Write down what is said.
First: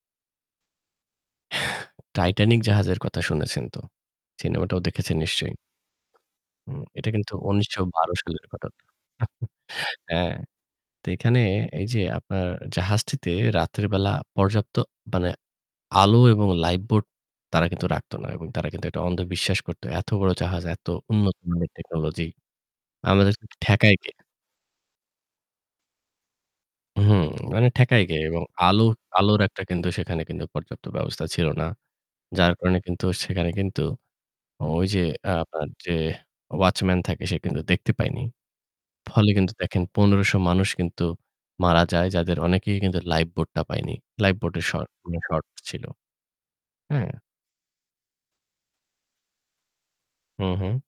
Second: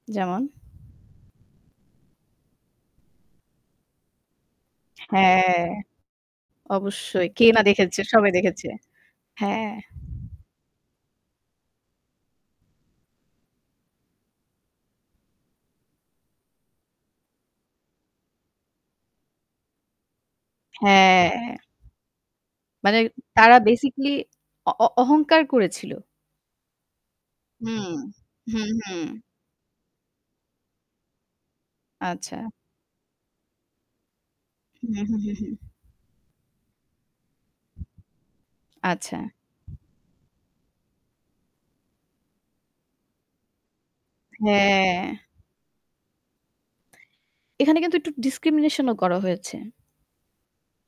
যেমন? টাইটানিক জাহাজের কথা শুনেছেন তো। সিনেমাটাও দেখেছেন নিশ্চয়ই। হ্যাঁ। উম এটা অবশ্যই। কিন্তু কে না উনিশ শ দেখেছে। বারো সবাই সালের দেখেছে। ঘটনা। উম হু। হ্যাঁ। হ্যাঁ। তো এখানে এই যে আপনার জাহাজটিতে রাতের বেলা পর্যাপ্ত মানে আলো এবং লাইফ বোট তারা কিন্তু রাখত না। এবং তারা কিন্তু একটা অন্ধ বিশ্বাস করত। এত বড় জাহাজ এত হ্যাঁ। উন্নত মানের টেকনোলজি মানে আমাদের কে তারা ঠেকায় বেসিক্যালি কে? অ অ অহংকার করেছিল। হুম। মানে হু, ঠেকায় কে এবং হু, আলো হু। আলোর একটা কিন্তু সেখানে কিন্তু পর্যাপ্ত ব্যবস্থা ছিল না। আচ্ছা। যার কারণে কিন্তু সেখানে কিন্তু ঐ হুম, যে হুম, আ হুম। আপনার যে ওয়াচম্যান থাকে সে কিন্তু দেখতে পায়নি। আচ্ছা। ফলে কিন্তু দেখেন ১৫০০ মানুষ কিন্তু মারা যায় যাদের অনেকেই কিন্তু লাইফ বোটটা পায়নি। লাইফ বোটের শর্ট হ্যাঁ। মানে শর্ট ছিল। হ্যাঁ। এখানে কিন্তু একটু ডিসক্রিমিনেশন ও করা হয়েছে। হু, হু।